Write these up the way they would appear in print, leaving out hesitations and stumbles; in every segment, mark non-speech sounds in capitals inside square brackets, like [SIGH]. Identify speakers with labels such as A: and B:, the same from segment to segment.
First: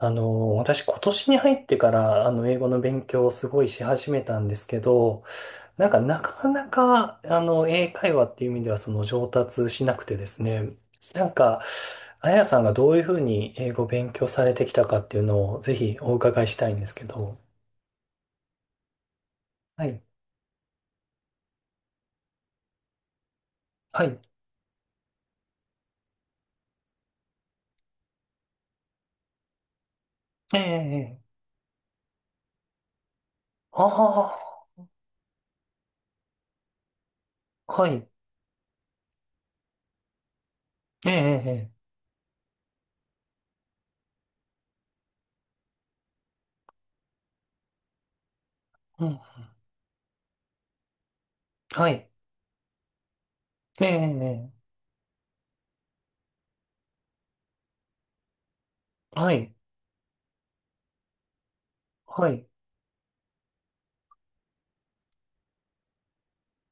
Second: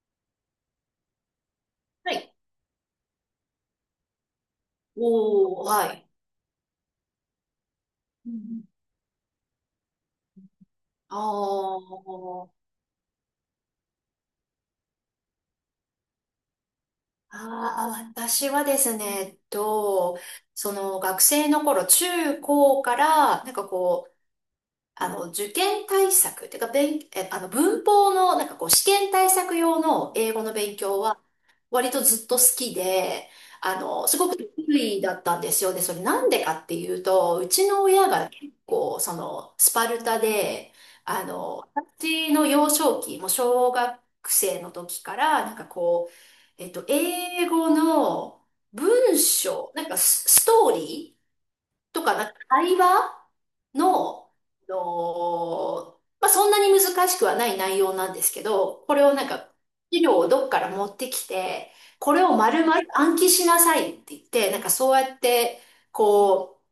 A: 私今年に入ってか
B: は
A: ら、
B: い。
A: 英語の勉強をすごいし始めたんですけど、
B: おお、
A: なん
B: は
A: か
B: い。
A: なかなか、英会話
B: う
A: っていう意味
B: ん。
A: ではその上達しなくてですね、
B: あ
A: なんか、あや
B: ー
A: さんがどういうふうに英語を勉強されてきたかっていうのをぜひお伺いしたいんですけど。
B: あー、私はですね、えっ
A: はい。
B: と、その学生の頃、中高から、
A: はい。
B: 受験対策ってか、勉、え、あの、文法の、試験対策用の英語の
A: ええ、
B: 勉
A: え
B: 強は、
A: え。
B: 割とずっと好きで、
A: あ
B: すごく得
A: あ、
B: 意だったんですよ。で、それなんでかっていうと、うちの
A: はい。
B: 親が結構、その、スパルタで、
A: ええ、
B: あ
A: え
B: の、
A: え、
B: 私の幼少期、もう小学生の時から、英語の
A: うん。
B: 文章、ストーリ
A: は
B: ーと
A: い。
B: か、なんか会話
A: ええ、
B: の、あ
A: え
B: のまあ、そんなに難しくはない内容なんですけど、これを
A: え、
B: なん
A: は
B: か、
A: い。
B: 資料をどっから持ってきて、これ
A: は
B: を
A: い。
B: 丸々暗記しなさいって言って、なんかそうやって、こう、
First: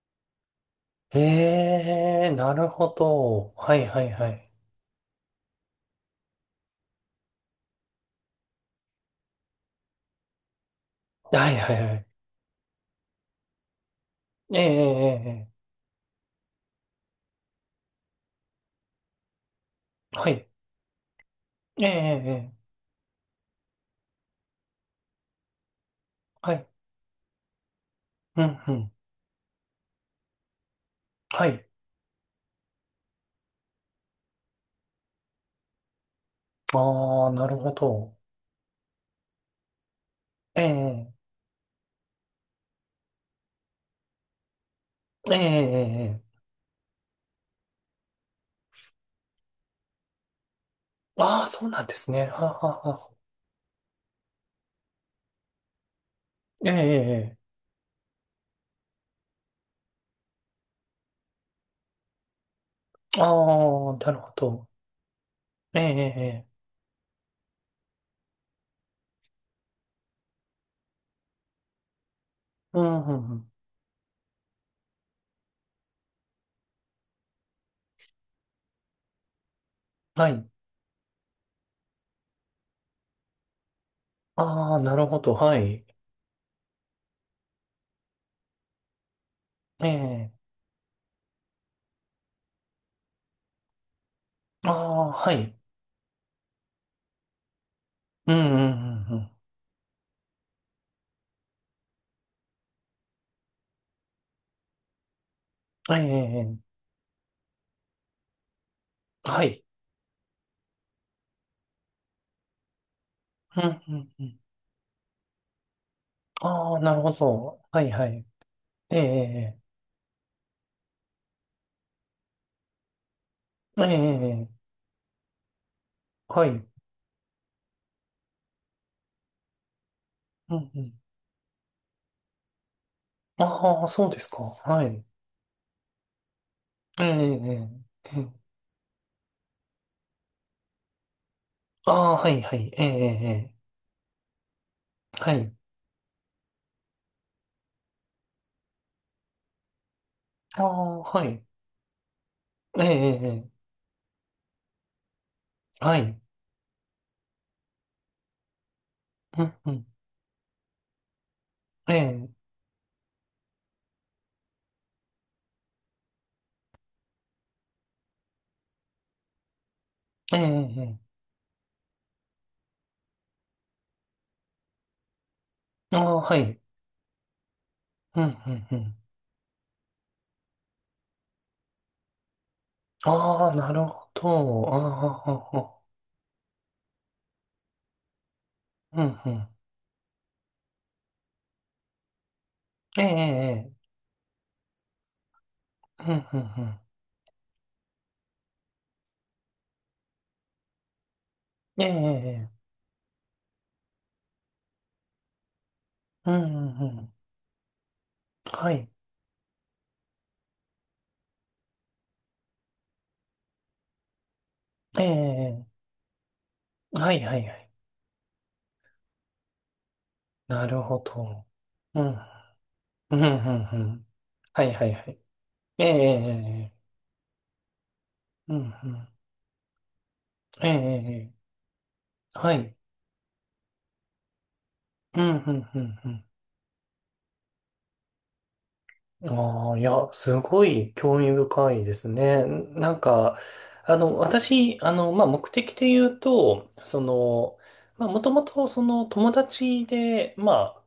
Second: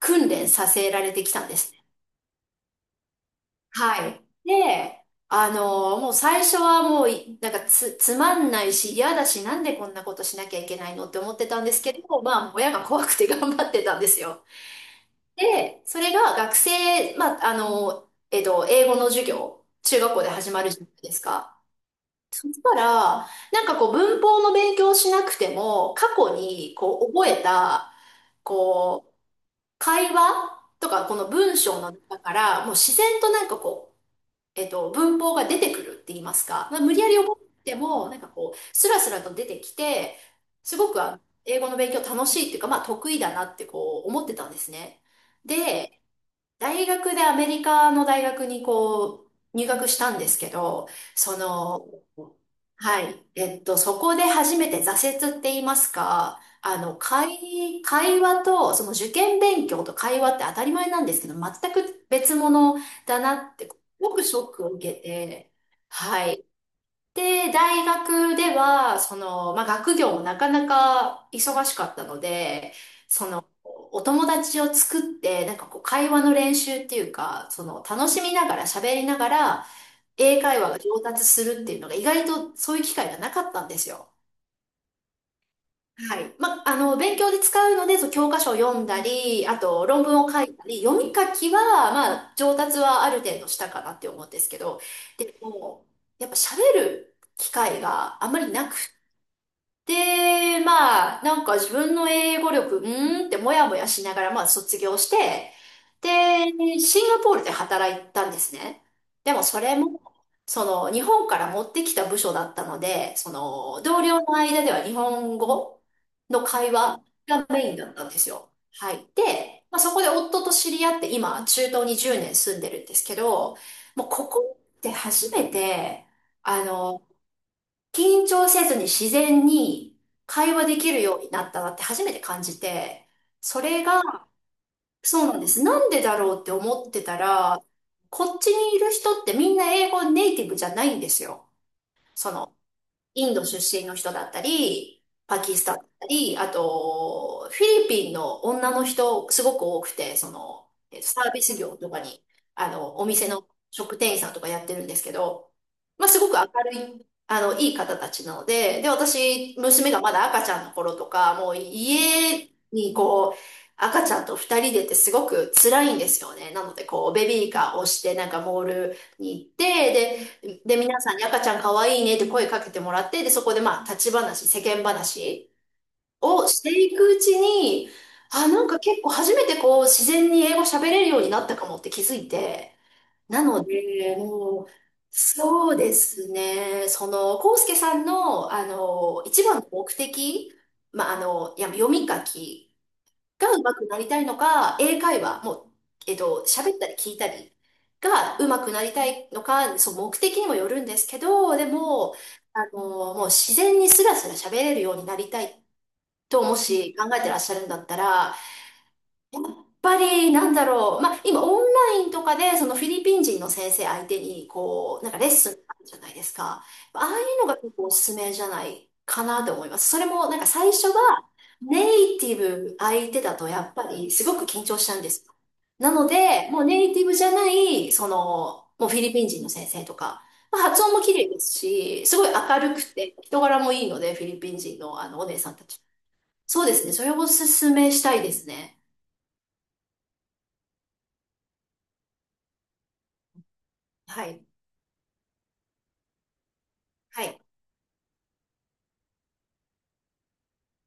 B: 訓練させられてきたんです
A: え
B: ね。
A: え、なるほど。はい、は
B: は
A: い、
B: い。
A: はい。
B: で、あのもう最初はもうい、なんかつ、つまんないし嫌だし、なんでこんなことしなきゃいけないのって思って
A: はい
B: たん
A: は
B: です
A: いは
B: け
A: い。
B: ど、まあ、親が怖くて頑張ってたんですよ。
A: ええ、ええ、ええ、
B: で、それが学生、まあ、あの、えっと、英語の授業、中学校
A: は
B: で
A: い。
B: 始まるじゃないですか。
A: ええ、ええ、
B: そ
A: え
B: し
A: え、
B: たら、なんかこう文法の勉強をしなくても、過去
A: はい。
B: にこう覚えた、
A: うん、うん。
B: こう、会話とか、この
A: は
B: 文
A: い。
B: 章の中から、もう自然と文法が出てくるって言いますか、まあ、無理やり
A: ああ、
B: 覚
A: なる
B: え
A: ほ
B: ても、
A: ど。
B: なんかこう、スラスラと出てきて、
A: え
B: すごく
A: え、
B: あの英語の勉強楽しいっていうか、まあ得意だなってこう思ってたんですね。
A: ええ、え
B: で、
A: え、ええ、
B: 大学でアメリカの大学にこう入学したんですけど、そ
A: ああー、そうな
B: の、
A: んですね。はあはあは
B: は
A: あ、
B: い、えっと、そこで初めて挫折って言いますか、
A: ええ、え
B: あの、
A: え、え
B: 会話と、その受験勉強と会話って当たり前なんですけど、全く別物
A: え、
B: だ
A: あ
B: なって、す
A: あ、な
B: ご
A: る
B: く
A: ほ
B: ショック
A: ど。
B: を受けて、
A: ええ、ええ、
B: はい。
A: ええ、
B: で、大学では、その、まあ、学業もなかなか忙しかったので、
A: うん、う
B: そ
A: ん、う
B: の、
A: ん。
B: お友達を作って、なんかこう、会話の練習っていうか、その、楽しみながら喋りながら、
A: は
B: 英
A: い。
B: 会話が上達するっていうのが意外とそういう機会がなかったんですよ。
A: ああ、なるほど。はい。
B: はい。まあ、あの、勉強で使うので、そう教科書を読んだり、あと
A: え
B: 論文を
A: え、
B: 書いたり、読み書きは、まあ、上達はある程度したかなって思うんですけ
A: あ
B: ど、
A: あ、は
B: で
A: い。
B: も、やっぱ喋る機会があ
A: う
B: ん
A: ん、
B: ま
A: う
B: りなく
A: ん、うん、
B: で、まあ、なんか自分の英語力、うーんってもやもやしながら、まあ卒業して、
A: うん。ええ、ええ、
B: で、シンガポールで働いたんですね。でも
A: は
B: そ
A: い。
B: れも、その、日本から持ってきた部署だったので、そ
A: うん、
B: の、
A: う
B: 同
A: ん、
B: 僚
A: う
B: の
A: ん。
B: 間では日本語の会
A: ああ、なる
B: 話
A: ほ
B: が
A: ど。
B: メイン
A: は
B: だ
A: い、
B: った
A: は
B: んで
A: い。
B: すよ。は
A: え
B: い。
A: え、
B: で、まあそこで夫と知り合って、今、中東に10年住んでるんですけど、
A: ええ、ええ、
B: もう
A: ええ、
B: こ
A: え
B: こ
A: え、
B: って初めて、
A: はい。う
B: あ
A: ん
B: の、緊張せずに自然に会
A: う
B: 話でき
A: ん。
B: るようになったなって初めて感じて、そ
A: あ
B: れ
A: あ、そうで
B: が、
A: すか。はい。
B: そうなんです。なんでだろうって思って
A: ええ、
B: た
A: え
B: ら、
A: え、え
B: こ
A: え。
B: っちにいる人ってみんな英語ネイティブじゃないんですよ。
A: ああ、は
B: そ
A: い、は
B: の、
A: い。ええ、ええ、
B: インド
A: え
B: 出身の人だったり、
A: え、は
B: パ
A: い。
B: キスタンだったり、あと、フィリピンの女の人、すごく多くて、そ
A: あ
B: の、
A: あ、
B: えっとサ
A: は
B: ー
A: い。
B: ビス業とかに、あ
A: ええ、
B: の、お
A: ええ、
B: 店の
A: ええ、
B: 食店員さんとかやってるんですけど、
A: は
B: まあ、す
A: い。
B: ごく明るい、あの、いい方たちなので、で、
A: うん、
B: 私、
A: うん。
B: 娘がまだ赤ちゃんの頃とか、もう
A: ええ、
B: 家にこう、赤ちゃんと二人でってすごく辛いんですよね。なので、こう、ベビーカーを押して、なんかモールに行って、
A: ええ、
B: で、で、
A: え
B: 皆
A: え。
B: さんに赤ちゃん可愛いいねって声かけてもらって、で、そこでまあ、立ち話、世間話
A: ああ、は
B: を
A: い。
B: していくうちに、
A: うん、
B: あ、
A: うん、
B: なん
A: う
B: か
A: ん。
B: 結構初めてこう、自然に英語喋れるようになったかもって気づいて、な
A: ああ、
B: の
A: なるほ
B: で、もう、
A: ど。ああ、
B: そうですね、その、コウスケさんの、あ
A: うん、
B: の、
A: う
B: 一
A: ん。
B: 番の目的、まあ、あの、いや、読み書き
A: ええ、
B: が
A: え
B: 上手く
A: え、
B: なりたいのか、英会話、もう、
A: ええ、う
B: えっ
A: ん、うん、
B: と、
A: う
B: 喋っ
A: ん。
B: たり聞いたりが上手くなりたいのか、そう、目的にもよるんですけど、で
A: ええ、え
B: も、
A: え、ええ、
B: あの、もう自然にスラスラ喋れるようになりたい
A: うん、
B: と、も
A: うん、う
B: し考
A: ん。
B: えてらっしゃるんだったら、
A: はい。
B: ぱり、なんだろう。まあ、今、オンラインとかで、そのフィリピン人の先生相手に、こ
A: ええ、
B: う、なんかレッスンあ
A: え
B: るじゃないですか。
A: え、
B: ああ
A: はい、
B: い
A: は
B: う
A: い、
B: の
A: は
B: が
A: い。
B: 結構おすすめじゃないかなと思います。それも、なんか
A: な
B: 最
A: る
B: 初
A: ほ
B: が、
A: ど。
B: ネ
A: うん、
B: イティブ相
A: うん、う
B: 手だと、や
A: ん、
B: っ
A: う
B: ぱ
A: ん。
B: り、すごく緊
A: はい、
B: 張
A: は
B: しち
A: い、
B: ゃ
A: は
B: うんで
A: い。
B: すよ。
A: ええ、
B: な
A: え
B: の
A: え、
B: で、もう
A: ええ、
B: ネイティブじゃない、そ
A: うん、
B: の、
A: う
B: もうフィ
A: ん。
B: リピン人の先生とか、まあ、
A: ええ、
B: 発音も綺麗
A: ええ、
B: ですし、すごい
A: は
B: 明
A: い。
B: るくて、人柄もいいので、フィリピン人のあの、
A: うん、
B: お姉さ
A: う
B: んた
A: ん、う
B: ち。
A: ん、
B: そうですね。それをおすすめしたいですね。
A: うん。ああ、いや、すごい興味深いですね。なんか、
B: はい。
A: 私、まあ、目的で言うと、そ
B: はい。
A: の、まあ、もともと、その、友達で、まあ、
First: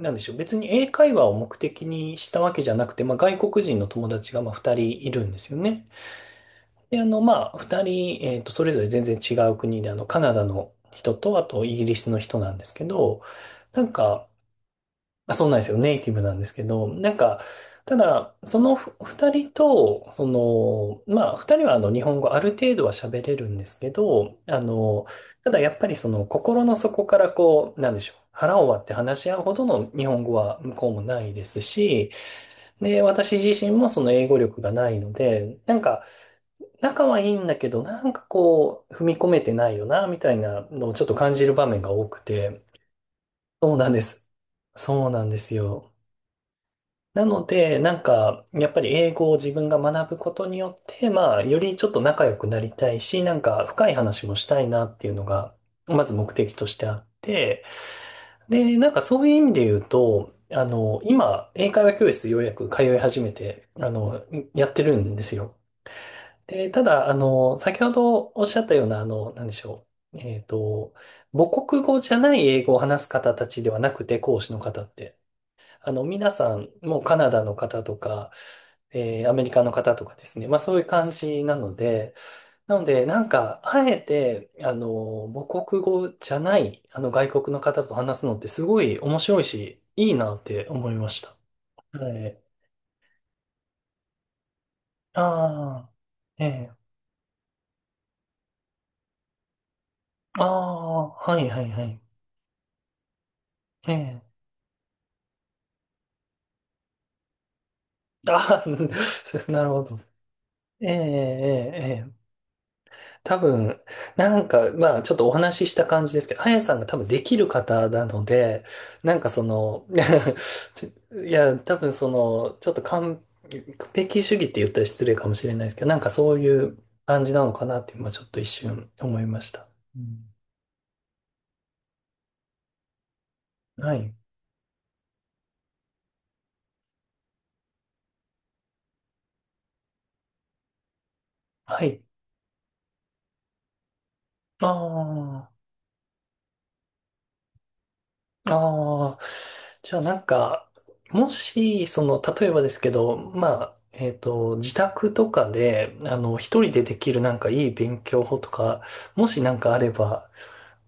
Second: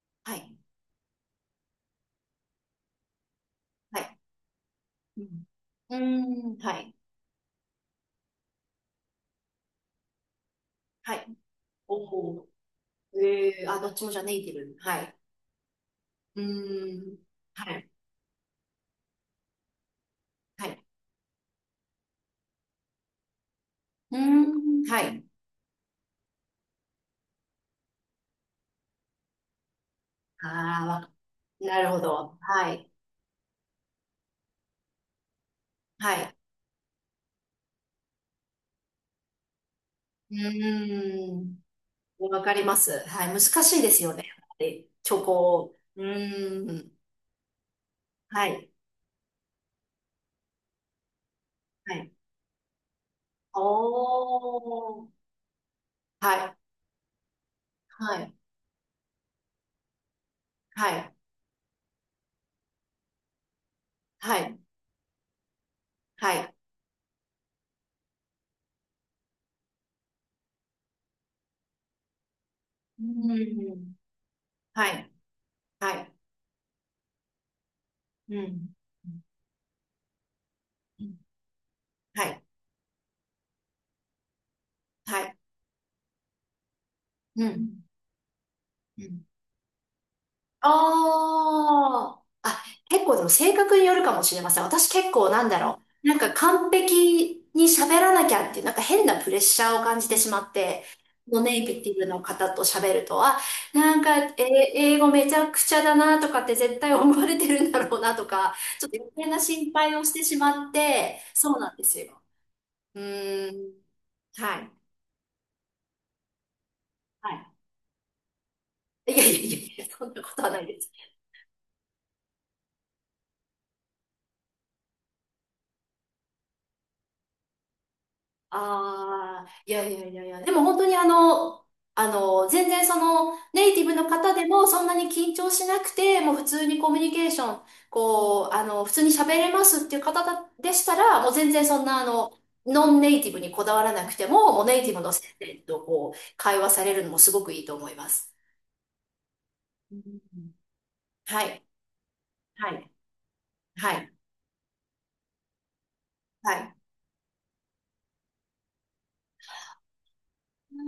A: なんでしょう、
B: は
A: 別
B: い。
A: に英会話を目的にしたわけじゃなくて、まあ、外国人の
B: は
A: 友
B: い。
A: 達が、まあ、二人い
B: う
A: るんで
B: ん。
A: すよね。
B: うーん。はい。
A: で、まあ、二人、それぞれ全然違う国で、カナダの人
B: はい。
A: と、あと、イギリスの
B: お
A: 人
B: お。
A: なんですけど、
B: ええあ、
A: な
B: ど
A: ん
B: っちもじゃあ
A: か、
B: ネイティブ。はい。
A: まあ、そうなんですよ。ネイティブなん
B: う
A: ですけど、な
B: ー
A: ん
B: ん。
A: か、
B: はい。
A: ただ、その二人と、そ
B: はい。
A: の、まあ、二人は日本語ある程度は喋れるんですけ
B: うー
A: ど、
B: ん。はい。
A: ただやっぱりその、心の底からこう、なんでしょう。腹を割って話し合うほどの日本語は向
B: ああ、
A: こうも
B: わ
A: ないです
B: なるほ
A: し、
B: ど。はい。
A: で、私自身もその英語力がないので、なんか、
B: はい。
A: 仲はいいんだけど、なんかこう、踏み込めてないよな、みた
B: う
A: いなのをちょっと感
B: ー
A: じる
B: ん。
A: 場面が多く
B: わか
A: て、
B: ります。はい。難
A: そう
B: しい
A: な
B: で
A: んで
B: すよね。
A: す。
B: で、
A: そう
B: チ
A: な
B: ョ
A: んです
B: コ。
A: よ。
B: うーん。
A: なので、なんか、
B: は
A: や
B: い。
A: っぱり英語を自分が学ぶことによって、まあ、よりちょっ
B: は
A: と
B: い。
A: 仲良くなりたいし、なんか深い話もしたいなっ
B: お
A: ていう
B: ー。
A: のが、まず目
B: は
A: 的
B: い。
A: としてあって、
B: はい。
A: で、なんかそういう意味で言うと、
B: はい。
A: 今、英会話教室ようやく通い始めて、
B: はい。
A: やってるんですよ。
B: はい。
A: で、ただ、先ほどおっしゃったような、なんでしょう。母国語じゃない英語を
B: う
A: 話す方たちで
B: ー
A: はな
B: ん。
A: くて、講師の方っ
B: はい。
A: て。
B: はい。
A: 皆さん、もうカナダの方とか、
B: うん。
A: アメリカの方とかですね。まあそういう感じなので、
B: はい。
A: なので、なんか、あえて、
B: はい。
A: 母国語じゃない、外
B: う
A: 国の方
B: ん。
A: と話すのってすごい
B: う
A: 面
B: ん。
A: 白いし、いいなって思いました。は
B: ああ。
A: い。
B: あ、結構でも性格によるかもしれません。私結構なんだろ
A: あ
B: う。なんか
A: あ、え
B: 完
A: え、
B: 璧に喋らなきゃっていう、なんか変なプレッシャーを感じてしま
A: あ
B: って、
A: あ、は
B: ノ
A: い
B: ネ
A: は
B: イ
A: いは
B: ティ
A: い。
B: ブの方と喋ると、あ、
A: え
B: なんか、
A: え、
B: えー、英語めちゃくちゃだなとかって絶対思われてるんだろうなとか、
A: ああ、
B: ちょっと余計な
A: [LAUGHS] なる
B: 心
A: ほ
B: 配
A: ど。
B: をしてしまっ
A: ええ、え
B: て、そうなん
A: え、
B: です
A: ええ、
B: よ。う
A: 多
B: ーん。
A: 分、なん
B: は
A: か、
B: い。
A: まあ、ちょっとお話しした感じですけど、あやさんが多分で
B: は
A: きる
B: い。
A: 方なので、
B: い
A: な
B: や
A: んか
B: いや
A: そ
B: いやい
A: の、
B: や、そんなことはない
A: [LAUGHS]
B: で
A: ち
B: す。
A: いや、多分その、ちょっと完璧主義って言ったら失礼かもしれないですけど、なんかそういう感じなのかなって、今ちょっと一瞬思いま
B: ああ、
A: した。
B: いやい
A: う
B: やい
A: ん、
B: やいや、でも本当にあの、あの、全然その、ネイティ
A: は
B: ブの
A: い。
B: 方でもそんなに緊張しなくて、もう普通にコミュニケーション、こう、あの、普通に喋れますっていう方だでしたら、もう全然そ
A: は
B: んな
A: い。
B: あの、ノンネイティブにこだわらなくても、もう
A: あ
B: ネイティブの先生
A: あ。
B: とこう、会話されるのもすごくいいと思います。
A: ああ、じ
B: う
A: ゃあなん
B: ん
A: か、も
B: はい。
A: し、その、例えばで
B: は
A: すけ
B: い。
A: ど、まあ、
B: はい。
A: 自宅とかで、
B: は
A: 一人
B: い。
A: でできるなんかいい勉強法とか、もしなんかあれば、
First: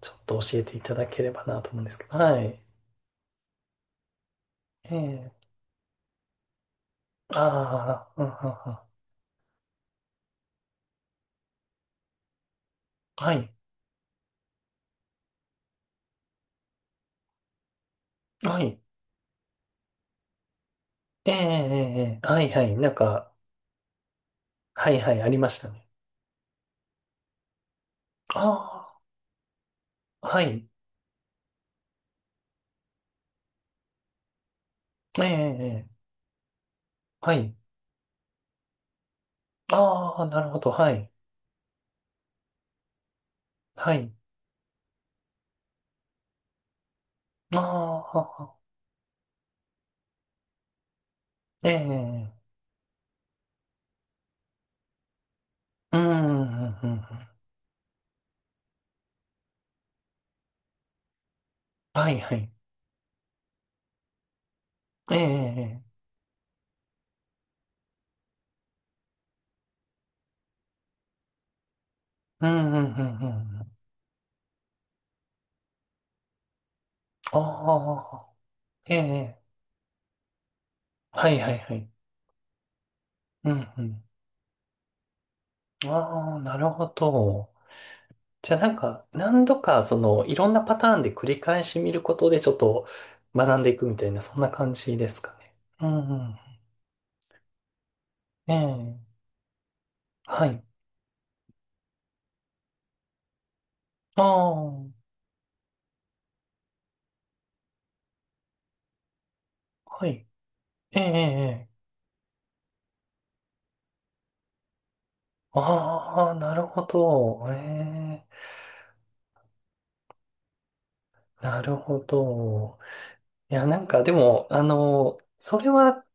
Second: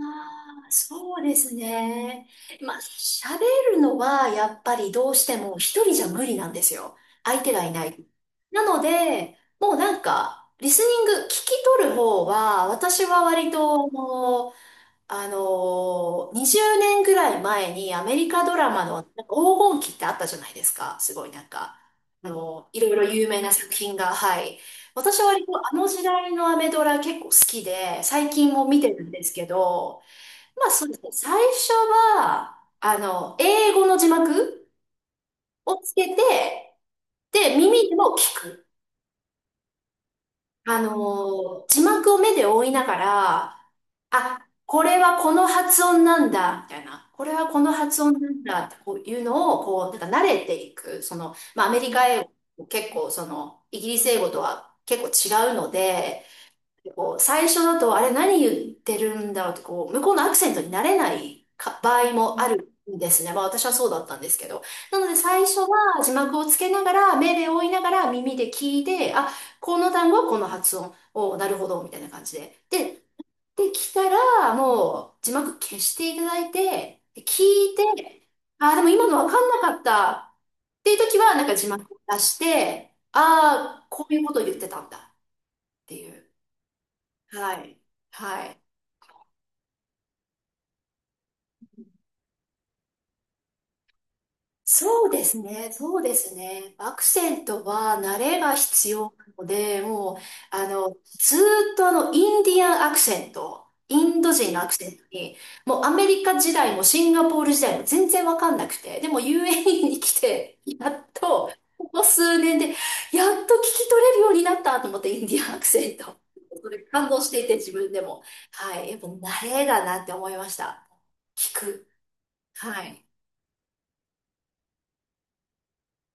A: ちょっと教え
B: あ、
A: ていただ
B: そ
A: け
B: う
A: れ
B: で
A: ば
B: す
A: なと思うんですけど。
B: ね。
A: はい。
B: まあ、喋るのはやっぱり
A: え
B: どうし
A: え。
B: ても一人じゃ無理なんですよ。
A: あ
B: 相手がいない。
A: あ、うん、う
B: な
A: んう
B: の
A: ん、
B: で、もうなんか、リスニング、聞き取る方は、私は
A: はい。
B: 割と、もう、あのー、20年ぐらい前にアメリカド
A: は
B: ラ
A: い。
B: マのなんか黄金期ってあったじゃないですか。すご
A: え
B: い
A: え、
B: なんか、
A: ええ、ええ、
B: あ
A: はい、は
B: の
A: い。
B: ー、い
A: な
B: ろ
A: ん
B: いろ有
A: か、
B: 名な作品が、はい。
A: はい、は
B: 私
A: い、あ
B: は
A: り
B: 割
A: ま
B: と
A: した
B: あ
A: ね。
B: の時代のアメドラ結構好きで、最近も見て
A: あ
B: るんですけど、
A: あ、は
B: ま
A: い。
B: あ、そうですね。最初は、あの、英語の字幕
A: ええ、ええ、
B: を
A: え
B: つ
A: え、
B: けて、
A: はい。
B: で、耳でも聞く。
A: ああ、なるほど。
B: あ
A: はい。
B: の字幕を目で追いながら、
A: はい。
B: あ、これはこの発音なんだ、みたいな。これはこの発
A: あ
B: 音なん
A: あ、
B: だ、ってこういうのを、こう、なんか慣れていく。その、まあ、
A: え
B: ア
A: え、
B: メリカ英
A: ええ、
B: 語、結構、その、イギリス英語とは結構違うの
A: う
B: で、
A: んうんうんうん。
B: こう最初だと、あれ何言ってるんだろうとこう、向こうのアクセントになれないか場
A: は
B: 合
A: いは
B: もあ
A: い。
B: るんですね。まあ私はそうだったんですけど。なの
A: え
B: で最初
A: え、ええ、
B: は字幕をつけながら、目で追いながら耳で聞いて、あ、この単語はこの発音を、なるほど、みたいな感じ
A: う
B: で。
A: んうん
B: で、
A: うんう
B: で
A: ん。
B: きたら、もう字幕消していただいて、で聞いて、
A: ああ、
B: あ、でも
A: え
B: 今のわか
A: え、
B: んなかったっていう時
A: は
B: は、
A: い
B: なん
A: は
B: か
A: い
B: 字
A: は
B: 幕
A: い。
B: を出して、
A: うんう
B: ああ、
A: ん。
B: こういうことを言ってたんだっていう。
A: ああ、なるほど。
B: はい。は
A: じゃあ
B: い。
A: なんか、何度か、その、いろんなパターンで繰り返し見ることで、ちょっと学んでいくみたいな、そんな感じ
B: そ
A: で
B: う
A: す
B: で
A: か
B: す
A: ね。
B: ね、
A: うん
B: そう
A: う
B: です
A: ん。
B: ね。アクセントは慣れ
A: え
B: が必
A: え、
B: 要なので、もう、
A: はい。
B: あの、ずーっとあの、インディアンアクセント、イン
A: あ
B: ド人のアクセン
A: あ、
B: トに、もうアメリカ時代もシンガポール時代も全然わかんなくて、でも u a に
A: は
B: 来
A: い。
B: て、や
A: ええ、え
B: っと、
A: え、ええ、
B: ここ数年で、やっと聞き取れるようになったと思って、インディアンアクセント。
A: ああ、なる
B: それ
A: ほ
B: 感動して
A: ど。
B: いて、自分で
A: え
B: も。
A: え、
B: はい。やっぱ慣れだなって思いました。聞
A: なる
B: く。
A: ほど。
B: はい。
A: いや、なんかでも、それは、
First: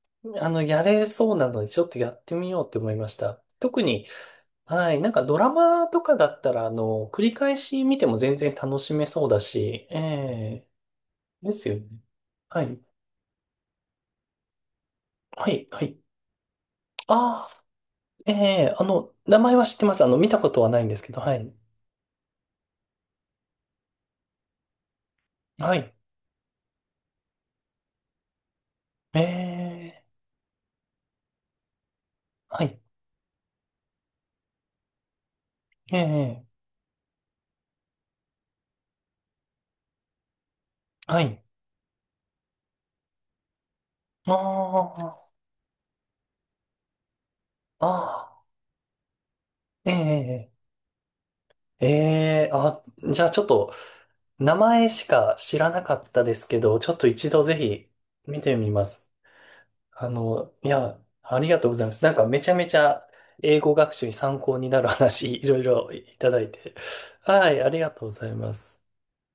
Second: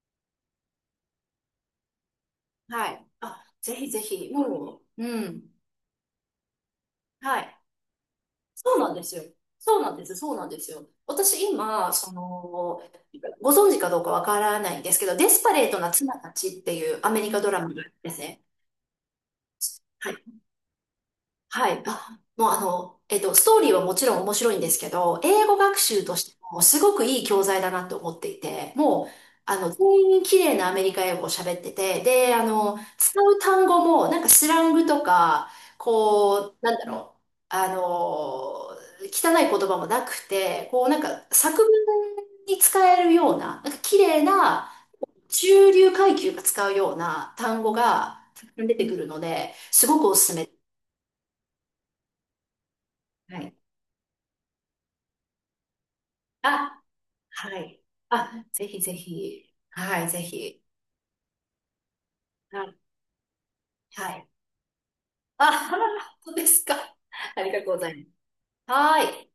A: やれそうなので、ちょっとやってみようって思
B: は
A: い
B: い。
A: ました。
B: あ、ぜ
A: 特
B: ひぜ
A: に、
B: ひ、も
A: はい、
B: う、
A: なん
B: う
A: かド
B: ん。
A: ラマとかだったら、繰り
B: は
A: 返
B: い。
A: し見ても全然
B: そ
A: 楽
B: う
A: し
B: なんで
A: め
B: すよ。
A: そうだ
B: そう
A: し、
B: なん
A: え
B: です。そうなんで
A: え、
B: すよ。私
A: ですよね。
B: 今、そ
A: はい、
B: の、ご存知かどうかわからないんですけど、デス
A: は
B: パ
A: い、
B: レート
A: は
B: な
A: い。
B: 妻たちっていうアメリカ
A: あ
B: ドラ
A: あ、
B: マがあるんです
A: え
B: ね。
A: え、名前は知ってます。
B: はい
A: 見たことはないんですけど、はい。
B: はい。あ、もうあの、えっと、ストーリーはもちろん面白いんですけど、英語
A: は
B: 学
A: い、
B: 習としてもすごくいい教材だなと思っていて、もう、
A: え
B: あの、全
A: え、
B: 員綺麗なアメリカ英語を喋ってて、で、あ
A: は
B: の、
A: い、
B: 使う単語も、なんかスラングとか、
A: え
B: こ
A: え、
B: う、なんだろう、あの、汚い言葉もなくて、こう、なん
A: は
B: か
A: い。
B: 作文に使えるような、なんか綺麗な、
A: ああ、
B: 中流階級が使うような単語
A: あ
B: が
A: あ、
B: たくさん出てくるので、すごくおすすめ。
A: ええ、ええ、あ、じゃあち
B: は
A: ょっ
B: い。
A: と、名前しか知らなかったですけど、
B: あ
A: ちょっと一度ぜ
B: はい。
A: ひ見
B: あ、
A: て
B: ぜ
A: み
B: ひ
A: ま
B: ぜ
A: す。
B: ひ。はい、ぜひ。
A: いや、ありがとうございます。なんかめちゃ
B: は
A: めち
B: い。
A: ゃ英語学習
B: は
A: に
B: い。
A: 参考になる話、いろい
B: あ、
A: ろい
B: [LAUGHS]
A: た
B: 本当
A: だ
B: で
A: い
B: す
A: て。
B: か。あ
A: は
B: りが
A: い、
B: と
A: あ
B: うご
A: りが
B: ざい
A: とうございま
B: ます。
A: す。
B: はい。